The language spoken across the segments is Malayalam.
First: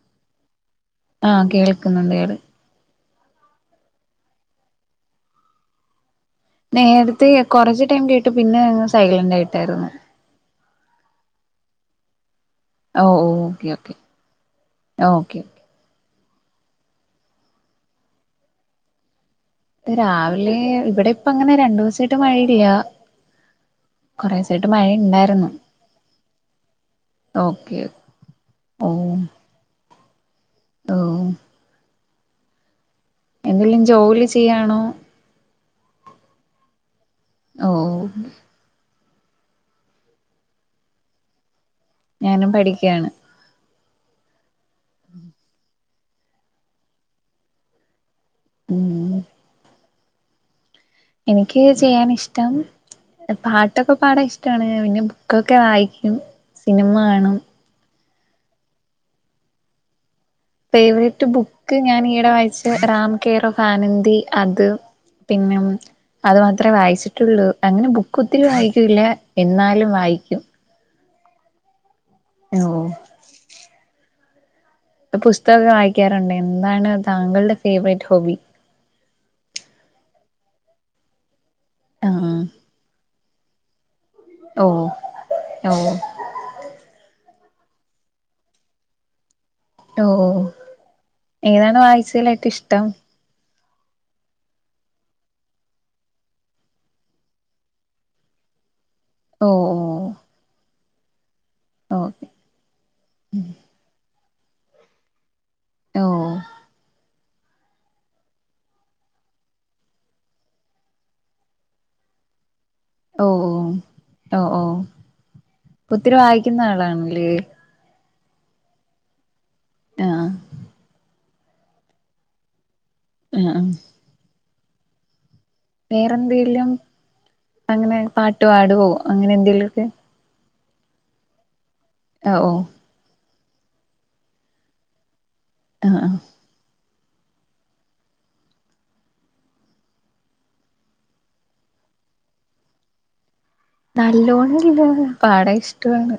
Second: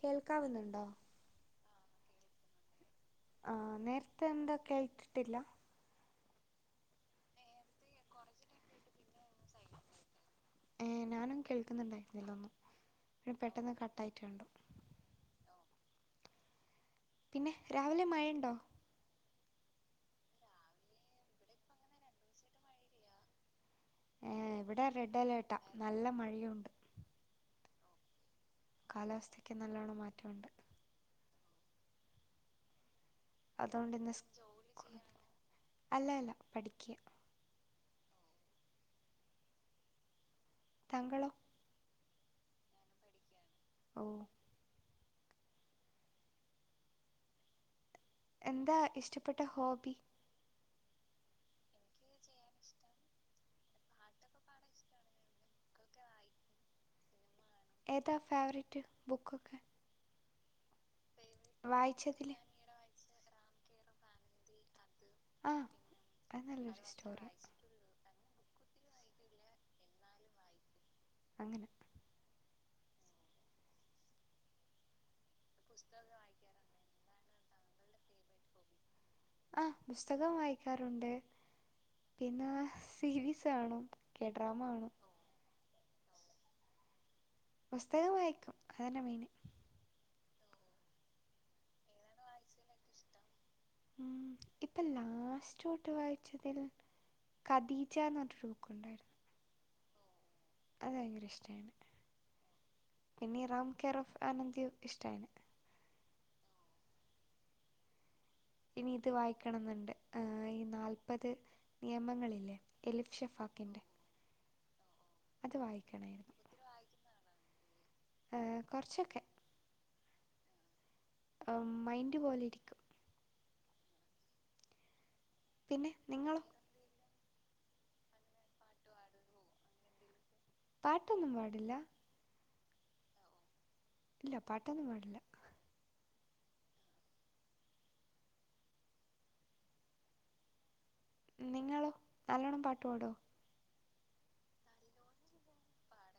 കേൾക്കാവുന്നുണ്ടോ ആഹ് കേൾക്കുന്നുണ്ട് കേടെ ആഹ് നേരത്തെ എന്താ കേട്ടിട്ടില്ല നേരത്തെ കൊറച്ച് ടൈം കേട്ട് പിന്നെ ഞങ് സൈലൻറ് ആയിട്ടായിരുന്നു ഏ ഞാനും കേൾക്കുന്നുണ്ടായിരുന്നില്ലൊന്നും ഓ ഓ പിന്നെ ഓക്കെ പെട്ടെന്ന് ഓക്കെ കട്ടായിട്ട് കണ്ടു ഓക്കെ പിന്നെ രാവിലെ മഴയുണ്ടോ രാവിലെ ഇവിടെ ഇപ്പ അങ്ങനെ രണ്ടു സയിട്ട് മഴ ഇല്ല ഏ കൊറേസായിട്ട് ഇവിടെ റെഡ് മഴണ്ടായിരുന്നു അലേർട്ടാ നല്ല മഴയുണ്ട് ഓക്കെ ഓ കാലാവസ്ഥക്ക് നല്ലൊണം മാറ്റമുണ്ട് ഓ എന്തെലും അതൊണ്ട്ന്ന് ജോലി ചെയ്യാണോ ചെയ്യഅല്ല അല്ല പഠിക്ക ഓ ഓ താങ്കളൊ ഞാനും പഠിക്കയാണ് ഓ ഉം എന്താ ഉം ഇഷ്ടപ്പെട്ട ഹോബി എനിക്ക് ചെയ്യാൻ ഇഷ്ടം പാട്ടൊക്കെ പാടാൻ ഇഷ്ടമാണ് പിന്നെ ബു ക്കൊക്കെ വായിക്കും സിനിമ കാണും ഏതാ ഫേവററ്റ് ബുക്കൊക്കെ ഫേവററ്റ് ബുക്ക് ഞാൻ ഈടെ വായിച്ചതില് വായിച്ച റാം കേറ ആനന്ന്ദി അത് പിന്നെ ആഹ് അത് മാത്രേ നല്ലൊരു സ്റ്റോറി വായിച്ചിട്ടൊള്ളൂ അങ്ങനെ ബുക്ക് ഒത്തിരി വായിക്കില്ല എന്നാലും വായിക്കും അങ്ങനെ ഓ പുസ്തകൊക്കെ വായിക്കാറുണ്ട് എന്താണ് താങ്കളുടെ ഫേവറേറ്റ് ഹോബി ആഹ് പുസ്തകം വായിക്കാറുണ്ട് ആഹ് പിന്നെ സീരീസ് കാണും കെ ഡ്രാമ ഓ കാണും ഓ പുസ്തകം വായിക്കും അതന്നെ മെയിന് ഓ ഏതാണ് വായിച്ചയില് ഇഷ്ടം ഉം ഇപ്പൊ ലാസ്റ്റ് തോട്ട് വായിച്ചതിൽ കദീജ എന്ന പറഞ്ഞൊരു ബുക്കുണ്ടായിരുന്നു ഓഹ് ഓഹ് അത് ഭയങ്കര ഇഷ്ടമാണ് ഓ പിന്നെ റാം കെയർ ഓഫ് ആനന്ദ ഇഷ്ടമായിമാണ് ഓഹ് ഇനി ഇത് വായിക്കണമെന്നുണ്ട് ഈ നാല്പത് നിയമങ്ങളില്ലേ എലിഫ് ഷഫാക്കിൻ്റെ ഓഹ് ഓഹ് അത് വായിക്കണായിരുന്നു ആളാണല്ലേ ഏ കുറച്ചൊക്കെ ആഹ് മൈൻഡ് പോലെ ഇരിക്കും ആഹ് ആഹ് പിന്നെ നിങ്ങളോ വേറെന്തെങ്കിലും അങ്ങനെ പാട്ട് പാടുവോ അങ്ങനെ എന്തെലുമക്കെ പാട്ടൊന്നും പാടില്ല ഓഹ് ഇല്ല പാട്ടൊന്നും പാടില്ല ആഹ് ആഹ് നിങ്ങളോ നല്ലോണ്ണം പാട്ടുപാടോ നല്ലോണംല്ല പാട ഇഷ്ടമാണ്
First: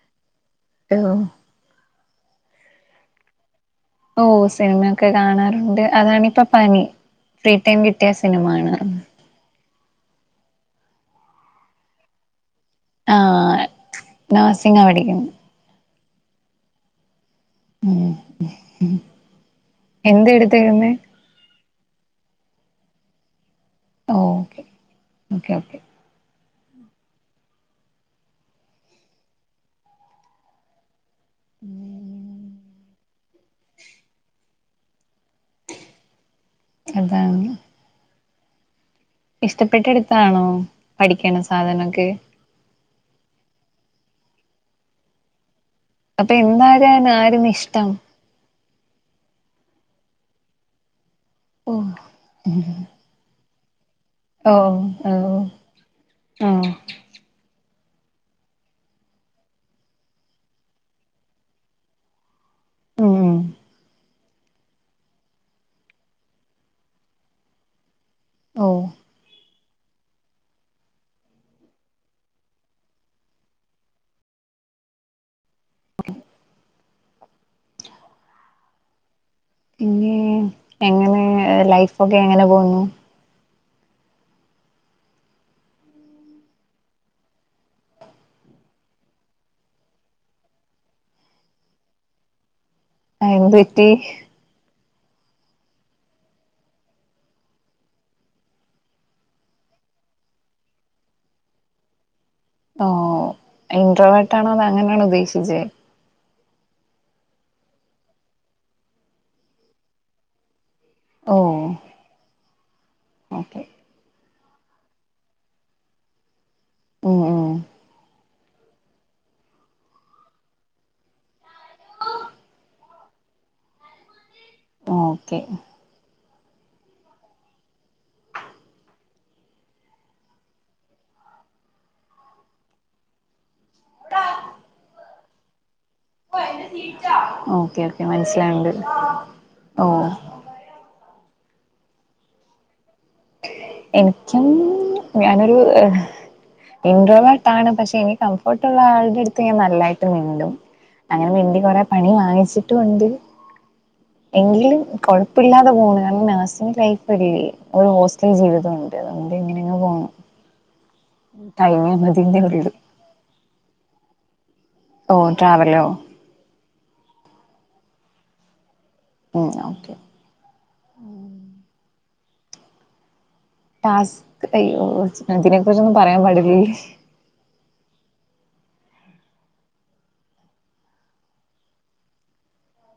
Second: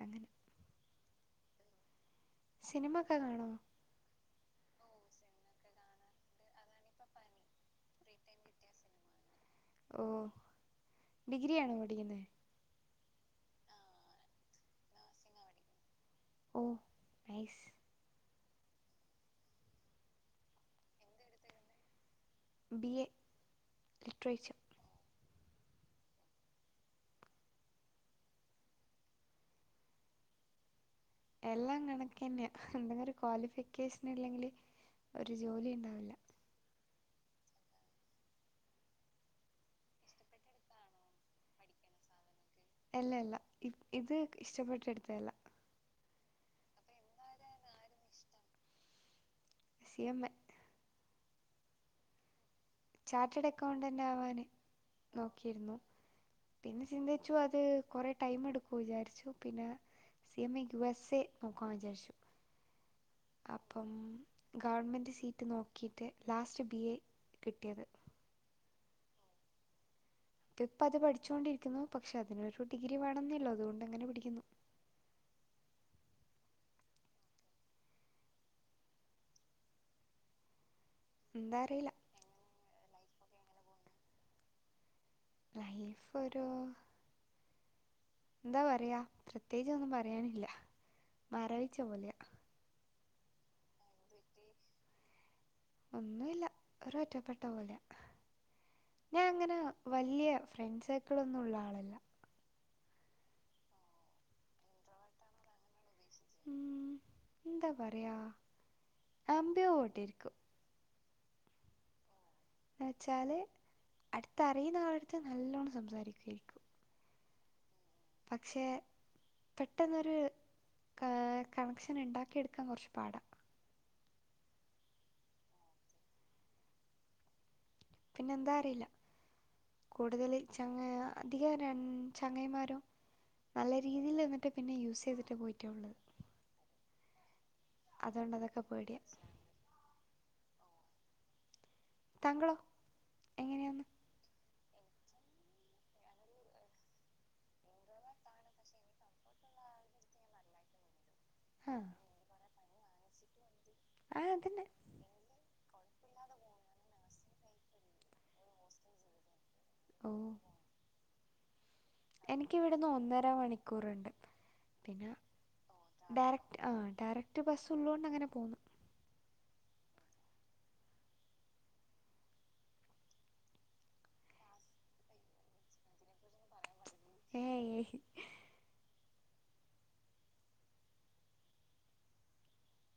അങ്ങനെ ഓഹ് സിനിമ ഒക്കെ കാണോ ഓ സിനിമൊക്കെ കാണാറുണ്ട് അതാണിപ്പോ പണി ഫ്രീ ടൈം കിട്ടിയ സിനിമാണ് ഓ ഡിഗ്രി ആണോ പഠിക്കുന്നത് ആഹ നഴ്സിങ്ങിന് പഠിക്കുന്നു ഓ നൈസ് ഉ എന്ത എടുത്തെക്കുന്നത് B A literature okay okay okay എല്ലാം കണക്കന്നെയ എന്തെങ്കിലും ഒരു ക്വാളിഫിക്കേഷൻ ഇല്ലെങ്കില് ഒരു ജോലി ഉണ്ടാവില്ല അതാണ് ഇഷ്ടപ്പെട്ടടുത്താണോ പഠിക്കണ സാധനമൊക്കെ അല്ല അല്ല ഇ ഇത് ഇഷ്ടപ്പെട്ടിടുത്തല്ല അപ്പൊ എന്താകാൻ ആരുനു ഇഷ്ടം സി എം എ ഓ ചാർട്ടഡ് അക്കൗണ്ടന്റ് ആവാൻ ഓ ഓ നോക്കിയിരുന്നു ഓ പിന്നെ ചിന്തിച്ചു അത് കുറേ ടൈമ എടുക്കു വിചാരിച്ചു പിന്നെ C M U S A നോക്കാൻ വിചാരിച്ചു ഉം ഉം അപ്പം ഗവൺമെൻറ് സീറ്റ് നോക്കിയിട്ട് ലാസ്റ്റ് ബി എ കിട്ടിയത് ഓഹ് ഇപ്പ ഇപ്പ അത് പഠിച്ചുകൊണ്ടിരിക്കുന്നു പക്ഷെ അതിനൊരു ഡിഗ്രി വേണംന്നല്ലോ അതുകൊണ്ട്ങ്ങനെ പഠിക്കുന്നു പിന്നെ എങ്ങനെ എന്താ അറിയില്ല ലൈഫൊക്കെ എങ്ങനെ പോന്നു ലൈഫ് ഒരു എന്താ പറയാ പ്രത്യേകിച്ചൊന്നും പറയാനില്ല മരവിച്ച പോലെയ അ എന്ത് പറ്റി ഒന്നുല്ല ഒരൊറ്റപ്പെട്ട പോല ഞാൻ അങ്ങനെ വലിയ ഫ്രണ്ട് സേർക്കിളൊന്നും ഉള്ള ആളല്ല ഓ ഇന്റർവെട്ട ആണോ അത് അങ്ങനെയണോ ഉദ്ദേശിച്ചത് ഉ എന്താ പറയാ അബിയോ ഓട്ടിരിക്കും ഓ എന്ന് വെച്ചാല് ഓക്കെ അടുത്തറിയുന്ന ആളെടുത്ത് നല്ലോണ്ണം സംസാരിക്കുവേ ഉം ഉം പക്ഷേ പെട്ടെന്നൊരു കണക്ഷൻ ഉണ്ടാക്കിയെടുക്കാൻ കുറച്ച് പാടാ ആഹ് ഓക്കേ പിന്നെ എന്താ അറിയില്ല കൂടുതല് ചങ്ങാ അധികം ആരാ ചങ്ങായിമാരോ നല്ല രീതിയിൽ നിന്നിട്ട് പിന്നെ യൂസ് ചെയ്തിട്ട് പോയിട്ടേ ഉള്ളു ഓക്കെ ഓക്കെ അതുകൊണ്ട് അതൊക്കെ മനസിലാവുണ്ട് പേടിയാ ഓഹ് താങ്കളോ എങ്ങനെയാന്ന് എനിക്കും ഞാനൊരു ഇൻഡ്രോ ആണ് പക്ഷെ എനി കംഫോർട്ടുള്ള ആളുടെ അടുത്ത് ഞാൻ നല്ലായിട്ട് മിണ്ടും അങ്ങനെ വേണ്ടി കൊറെ ആഹ് പണി വാങ്ങിച്ചിട്ടുണ്ട് ആ അതന്നെ എങ്കിലും കുഴപ്പമില്ലാതെ പോകുന്നു കാരണം നഴ്സിങ് ലൈഫല്ലേ ഒറ്റ ജീവിതം ഉണ്ട് അതുകൊണ്ട് ഇങ്ങനങ്ങ് പോണു ഓ തൈങ്ങാണ് എനിക്ക് ഇവിടുന്ന് ഒന്നര മണിക്കൂറുണ്ട് പിന്നെ ഓ ട്രാവലോ ഡയറക്റ്റ് ആഹ് ഡയറക്റ്റ് ബസ്സുള്ളോണ്ട് അങ്ങനെ പോന്നു ഉം ഓക്കെ ടാസ്ക് അയ്യോ അതിനെ കുറിച്ചൊന്നും പറയാൻ പാടില്ലേ ഏയ് ഏഹ്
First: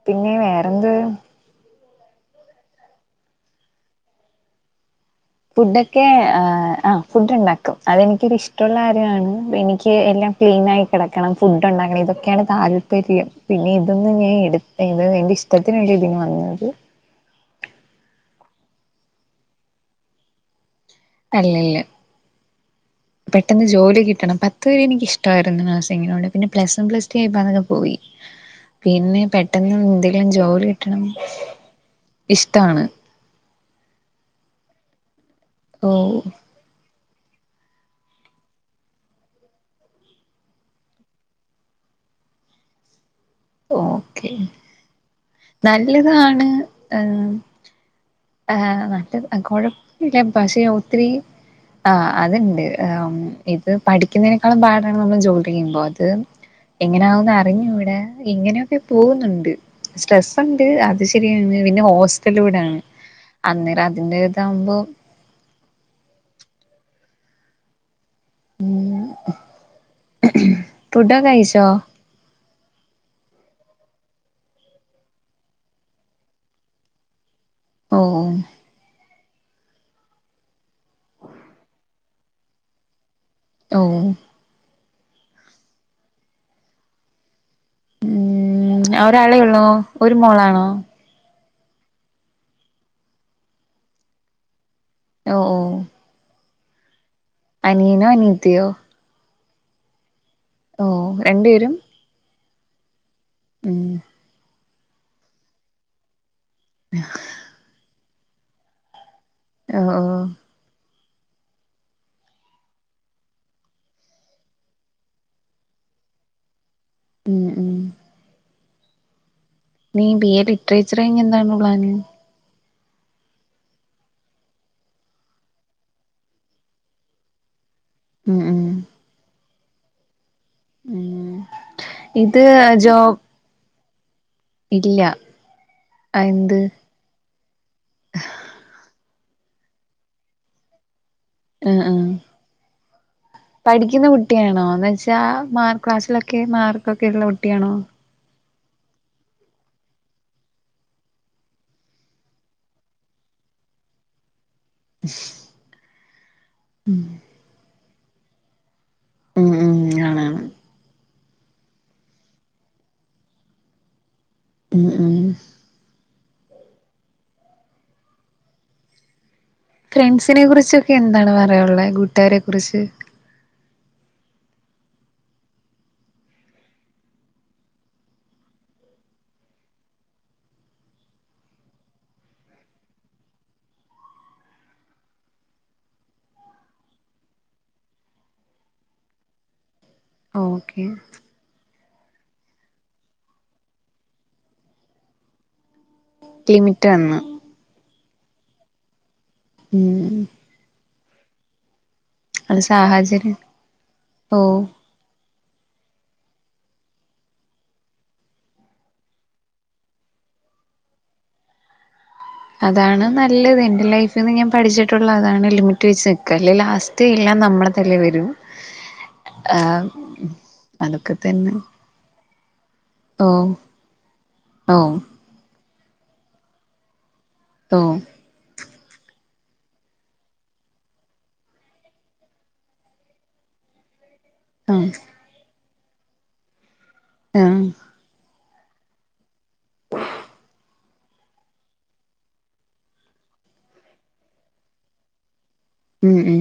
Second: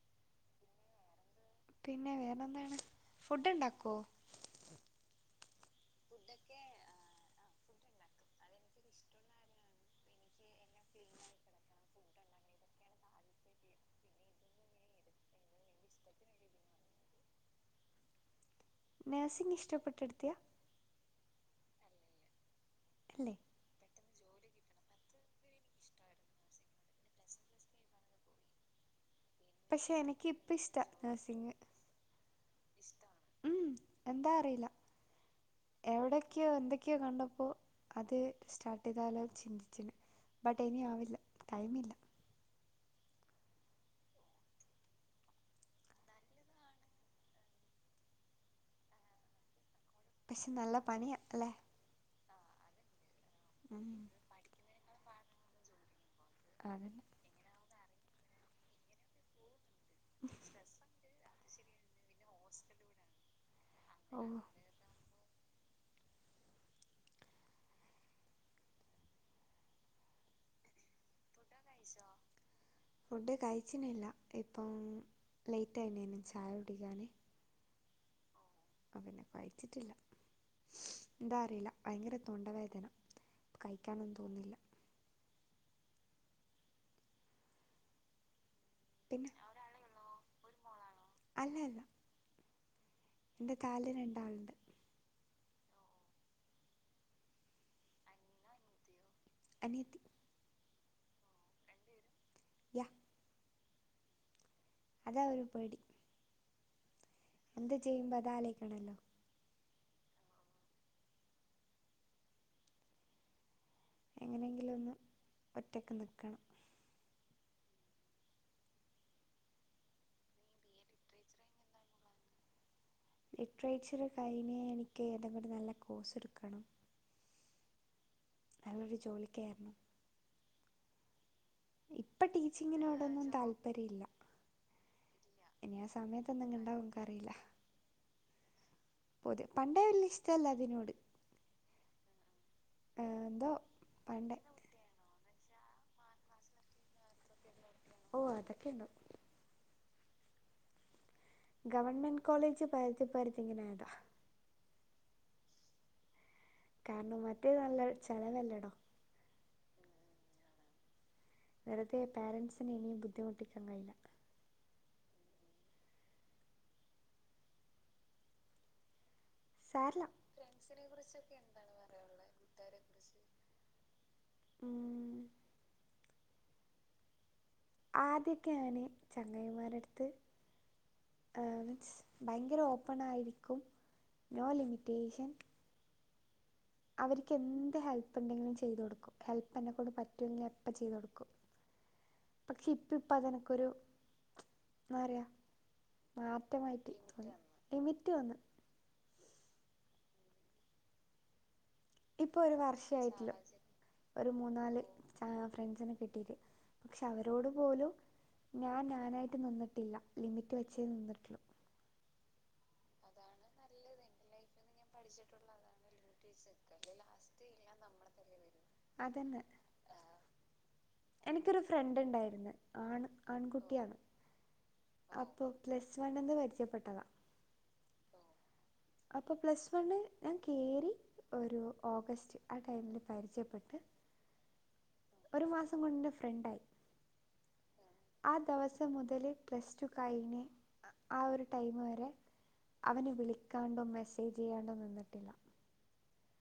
പിന്നെ വേറെന്ത് പിന്നെ വേറെ എന്താണ് ഫുഡ് ഉണ്ടാക്കുവോ ഫുഡൊക്കെ ആഹ് ഫുഡ് ഉണ്ടാക്കും അതെനിക്ക് ഇഷ്ടമുള്ള കാര്യമാണ് എനിക്ക് എല്ലാം ക്ലീനായി കിടക്കണം ഫുഡ് ഉണ്ടാക്കണം ഇതൊക്കെയാണ് താല് പ്പര്യം പിന്നെ ഇതൊന്ന് ഞാൻ എടു ഇത് എൻ്റെ ഇഷ്ടത്തിനാണ് ഇതിന് വന്നത് നേഴ്സിംഗ് ഇഷ്ടപ്പെട്ടെടുത്തിയ അല്ലല്ല അല്ലേ പെട്ട് ട്ടെന്ന് ജോലി കിട്ടണം. പത്ത് വരെ എനിക്ക് ഇഷ്ടായിരുന്നു നഴ്സിങ്ങിനോട് പിന്നെ പ്ലസ് വൺ പ്ലസ് ടു ആയപ്പോ അതൊക്കെ പോയി പിന്നെ പെട്ടെന്ന് പക്ഷെ എനിക്ക് എന്തെലും ഇപ്പ ജോലി ഇഷ്ടാ കിട്ടണം നഴ്സിങ് ഇഷ്ടാണ് ഉം എന്താ അറീല. ഓ എവിടെക്ക്യോ എന്തൊ ക്ക്യോ കണ്ടപ്പോ അത് സ്റ്റാർട്ടെയ്താലോ ചിന്തിച്ചീന് ബട്ട് ഇനിയാവില്ല ടൈമില്ല ഓക്കെ നല്ലതാണ് ഹ് ആഹ് നല്ലത് കുഴപ്പില്ല പക്ഷെ പഷെ നല്ല ഒത്തിരി പണിയാ അല്ലേ ആഹ് അതൊണ്ട് ഉം ഇത് ഉം പഠിക്കുന്നതിനേക്കാളും പാടാണ് നമ്മള് ജോലി ചെയ്യുമ്പോ അത് അതന്നെ എങ്ങനെയാവുന്നറിഞ്ഞൂടാ ഇങ്ങനെയൊക്കെ പോവുന്നുണ്ട് സ്ട്രെസ്സുണ്ട് അത് ശരിയാണ് പിന്നെ ഹോസ്റ്റലൂടാണ് അന്നേരം അതിന്റെ ഓ ഇതാവുമ്പോ ഉംഹ് ഫുഡൊക്കെ കഴിച്ചോ ഫുഡ് കഴിച്ചിനില്ല ഇപ്പം ലേറ്റ് ആയിണ്ടേനി ചായുടിക്കാന് ഓഹ് അപ്പപ്പിന്നേ കഴിച്ചിട്ടില്ല. എന്താ അറീല ഭയങ്കര തൊണ്ടവേദന ഓ കയ്ക്കാനൊന്നും തോന്നുന്നില്ല ഉം പിന്നെ ഒരാളെ ഉള്ളൂ ഒരു മോളാണോ അല്ല അല്ല ന്റെ താല് രണ്ടാളുണ്ട് ഓ ഓഹ് അനിയനോ അനിയത്തിയോ അനിയത്തി ഓഹ് രണ്ട് പേരും യ ഉം അതാ ഒരു പേടി ഹ് എന്ത് ചെയ്യുമ്പ അത് ആലൊയ്ക്കണല്ലോ ആ ആഹ് എങ്ങനെങ്കിലും ഒന്ന് ഒറ്റക്ക് നിക്കണം ഉം ഉം നീ ബി എ ലിറ്റ്റേച്ചർ കഴിഞ്ഞെന്താണ് പ്ലാന് ലിറ്റ്റേച്ചർ കഴിഞ് എനിക്ക് ഏതെങ്കിലും നല്ല കോഴ്സ് എടുക്കണം ഉം ഉം നല്ലൊരു ജോലിക്കേർണം ഉം ഇപ്പ ഇത് ജോബ് ടീച്ചിങ്ങിനോടൊന്നും താല്പര്യല്ല ഇല്ല ഇനി ആ സമയത്ത് എന്ത് എന്തെങ്ക്ണ്ടാവും ഇൻക്കറീല പൊത് പണ്ടെ വല്ല്യ ഇഷ്ടല്ല അതിനോട് അ ആ എന്തോ പഠിക്കുന്ന പണ്ടേ കുട്ടിയാണോ എന്ന്ച്ച മാർക്ക് ക്ലാസ്സിലൊക്കെ മാർക്കൊക്കെ ഉള്ള കുട്ടിയാണോ ഓ അതെക്കെണ്ട് ഗവൺമെന്റ് കോളേജ് പര്തി പര്തി ങ്ങനെ ആയതാ മ്ഷ്.. കാരണം മറ്റേ നല്ല ചെലവല്ലടോ ഉം ഉം ആണ വെർതെ പാരൻറ്സിനെ ഇനിയും ബുദ്ധിമുട്ടിക്കാൻ കയില ഉം ഉം സാരല്ല ഫ്രണ്ട്സിനെ കുറിച്ചൊക്കെ എന്താണ് പറയാനുള്ളത് കൂട്ടുകാരെ കുറിച്ച്. ളം ആദ്യ ഒക്കെ ഞാന് ചെങ്ങായിമാരെടുത്ത് ആ മീൻസ് ഭയങ്കര ഓപ്പണാ ആയിരിക്കും നോ ലിമിറ്റേഷൻ അവർക്ക് എന്ത് ഹെൽപ്പ് ണ്ടെങ്കിലും ചെയ്തു കൊടുക്കും ഹെൽപ് എന്നെകൊണ്ട് പറ്റ് റ്റുങ്ങെ എപ്പ ഓക്കെ ചെയ്തോടുക്കും പക്ഷെ ഇപ്പ ഇപ്പഅനക്കൊരു ന്നറിയാ ലിമിറ്റ് മാറ്റമായിട്ട് വന്ന് ക് ലിമിറ്റ് വന്ന് ഉം ഇപ്പൊ ഒരു അത് വർഷയിട്ടല്ലോ സാഹചര്യം ഒരു ഓ മൂ നാല് ഫ്രണ്ട്സിനെ കിട്ടിട്ട് പക്ഷെ അവരോട് പോലും ഞാൻ ഞാനായിട്ട് നിന്നിട്ടില്ല ലിമിറ്റ് വെച്ചേ നിന്നിട്ടുള്ളു അതാണ് നല്ലത് എൻ്റെ ലൈഫിൽന്ന് ഞാൻ പഠിച്ചിട്ടുള്ള അതാണ് ലിമിറ്റ് വെച്ച് നിൽക അല്ലേ ലാസ്റ്റ് കുറ്റം എല്ലാം നമ്മള തലേ വരും അതന്നെ ആ എനിക്കൊരു ഫ്രണ്ട് ണ്ടായിര്ന്ന് ആൺ ഓ ആൺകുട്ടിയാണ് ഓ അപ്പോ പ്ലസ് വണ്ണ്ന്ന് പരിചയപ്പെട്ടതാ ഓ അപ്പോൾ പ്ലസ് വണ് ഞാൻ കേറി ഒരു ഓഗസ്റ്റ് ആ ടൈമിൽ പരിചയപ്പെട്ട് ആഹ് ഒരു മാസം കൊണ്ട് ഫ്രണ്ടായി എഹ് ആ ദിവസം മുതല് പ്ലസ്ടു കയിന് ആ ഒരു ടൈമ് വരെ അവന് വിളിക്കാണ്ടോ മെസ്സേജ് ചെയ്യാണ്ടോ നിന്നിട്ടില്ല ഹ്ഹ്.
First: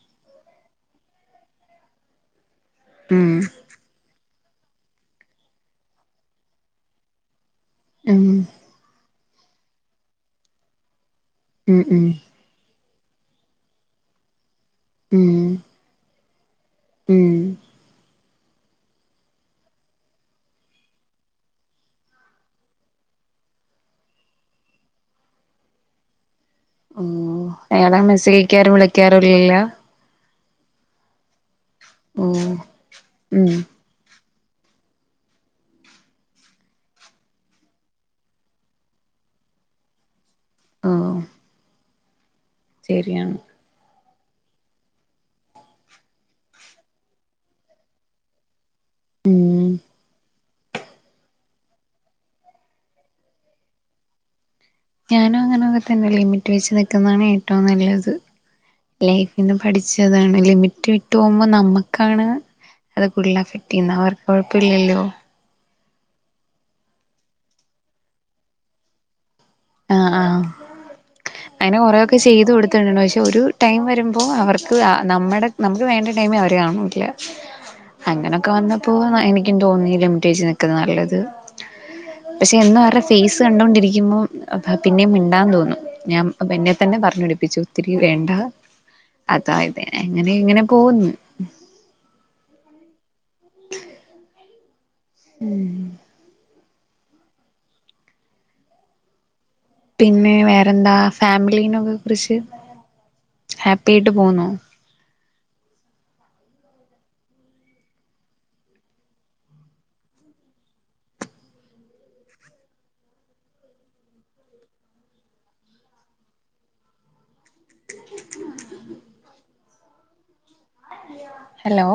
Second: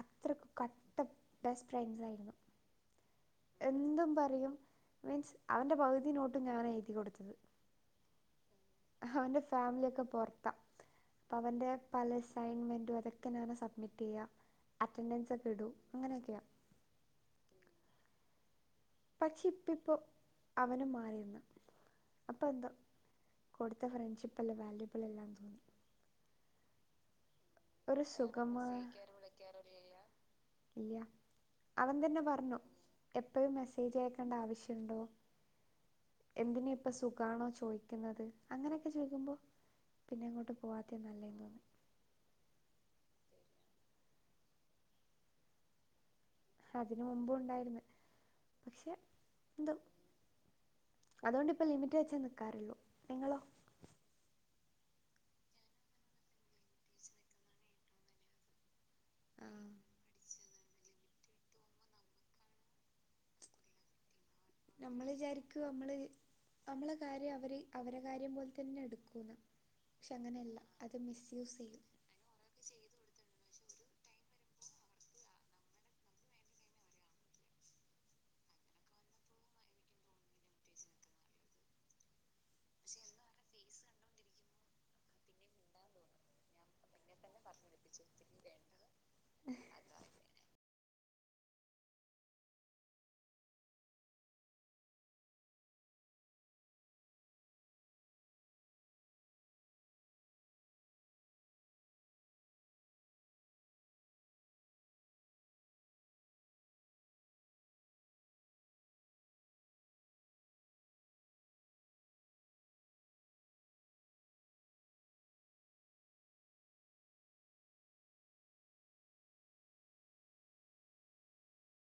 അത്രയ്കു. കട്ട ബെസ്റ്റ് ഫ്രൻസ് ആയിരുന്നു. മ്മ്ഹ്.. എന്തും പറയും മീൻസ് അവൻ്റെ പകുതി നോട്ടും ഞാന എഴുതി കൊടുത്തത്. മ്മ്ഹ്. അവന്റെ ഫാമിലിയൊക്കെ പൊറത്ത അവന്റെ ഉം പലസ് അസൈൻമെൻഡും അതൊക്കെ ഞാന സബ്മിറ്റ്യ്യ, ഉം അറ്റൻഡൻസ് ഉം ഒക്കെ ഇടും. അങ്ങനെയൊക്കെയാ. ഉം പക്ഷെ ഇപ്പ ഇപ്പോ അവനും മാറിന്ന്. അപ്പൊ എന്തോ കൊടുത്ത ഫ്രണ്ട്ഷിപ്പല്ലം വാല്യൂബിള എല്ലാ തോന്നി. മ് ഹ ഒരു സുഖമാ. ഇല്ല അവൻ തന്നെ ഓ പറഞ്ഞു. എപ്പഴും ഉം മെസ്സേജ് അയക്കണ്ട ആവശ്യംണ്ടോ. എന്തിന് ഇപ്പൊ സുഖണോ ചോയി ക്കുന്നത് അങ്ങനെക്കെ ചോയി ക്കുമ്പോ. പിന്നെ അങ്ങോട്ട് ഓ പോവാത്തെ നല്ലെ തോന്നി. ശരിയാണ്. അതിന് മുമ്പ്ണ്ടായിര്ന്ന് പക്ഷെ ഉം ന്തോ. അതോണ്ടിപ്പൊ. ലിമിറ്റ് വെച്ചെ നിക്കാറുള്ളോ നിങ്ങളോ? ഞാനും അങ്ങനെയൊക്കെ തന്നെ ലിമിറ്റ് വെച്ച് നിൽക്കുന്നതാണ് ഏറ്റവും നല്ലത് ലൈഫിന്ന് ആഹ് പഠിച്. താണ് ലിമിറ്റ് വിട്ട് പോകുമ്പോൾ നമ്മുക്കാണ് അത് ഫുൾ എഫക്റ്റ് ചെയ്യുന്ന അവർക്ക് കൊഴപ്പില്ലല്ലോ നമ്മൾ വിചാരിക്കും നമ്മള് അമ്മളെ കാര്യം അവര് അവരെ കാര്യം പോലെ തന്നെ എടുക്കൂന്നു. ആ ആഹ ചെയ്യും അങ്ങനെ കൊറെക്കെ ചെയ്ത് കൊടുത്തിട്ടുണ്ട് പക്ഷെ ഒരു ടൈം വരുമ്പോൾ അവർ നമ്മുടെ നമുക്ക് വേണ്ട ടൈമ് അവരെ കാണുല്ല അങ്ങനൊക്കെ വന്നപ്പോ എനിക്കും തോന്നി ലിമിറ്റേഷനൊക്ക നല്ലത് പക്ഷെ എന്നും അവര ഫേസ് കണ്ടോണ്ടിരിക്കുമ്പോം പിന്നേും മിണ്ടാന് തോന്നും ഞാൻ പിന്നെ തന്നെ പറഞ്ഞു പിടിപ്പിച്ചു ഒത്തിരി വേണ്ട അതായതെ അങ്ങനെ ഇങ്ങനെ പോവുന്നു. [inaudible] ഉം പിന്നെ വേറെന്താ ഫാമിലീനൊക്കെ കുറിച്ച് ഹാപ്പി ആയിട്ട് പോവുന്നോ ഹലോ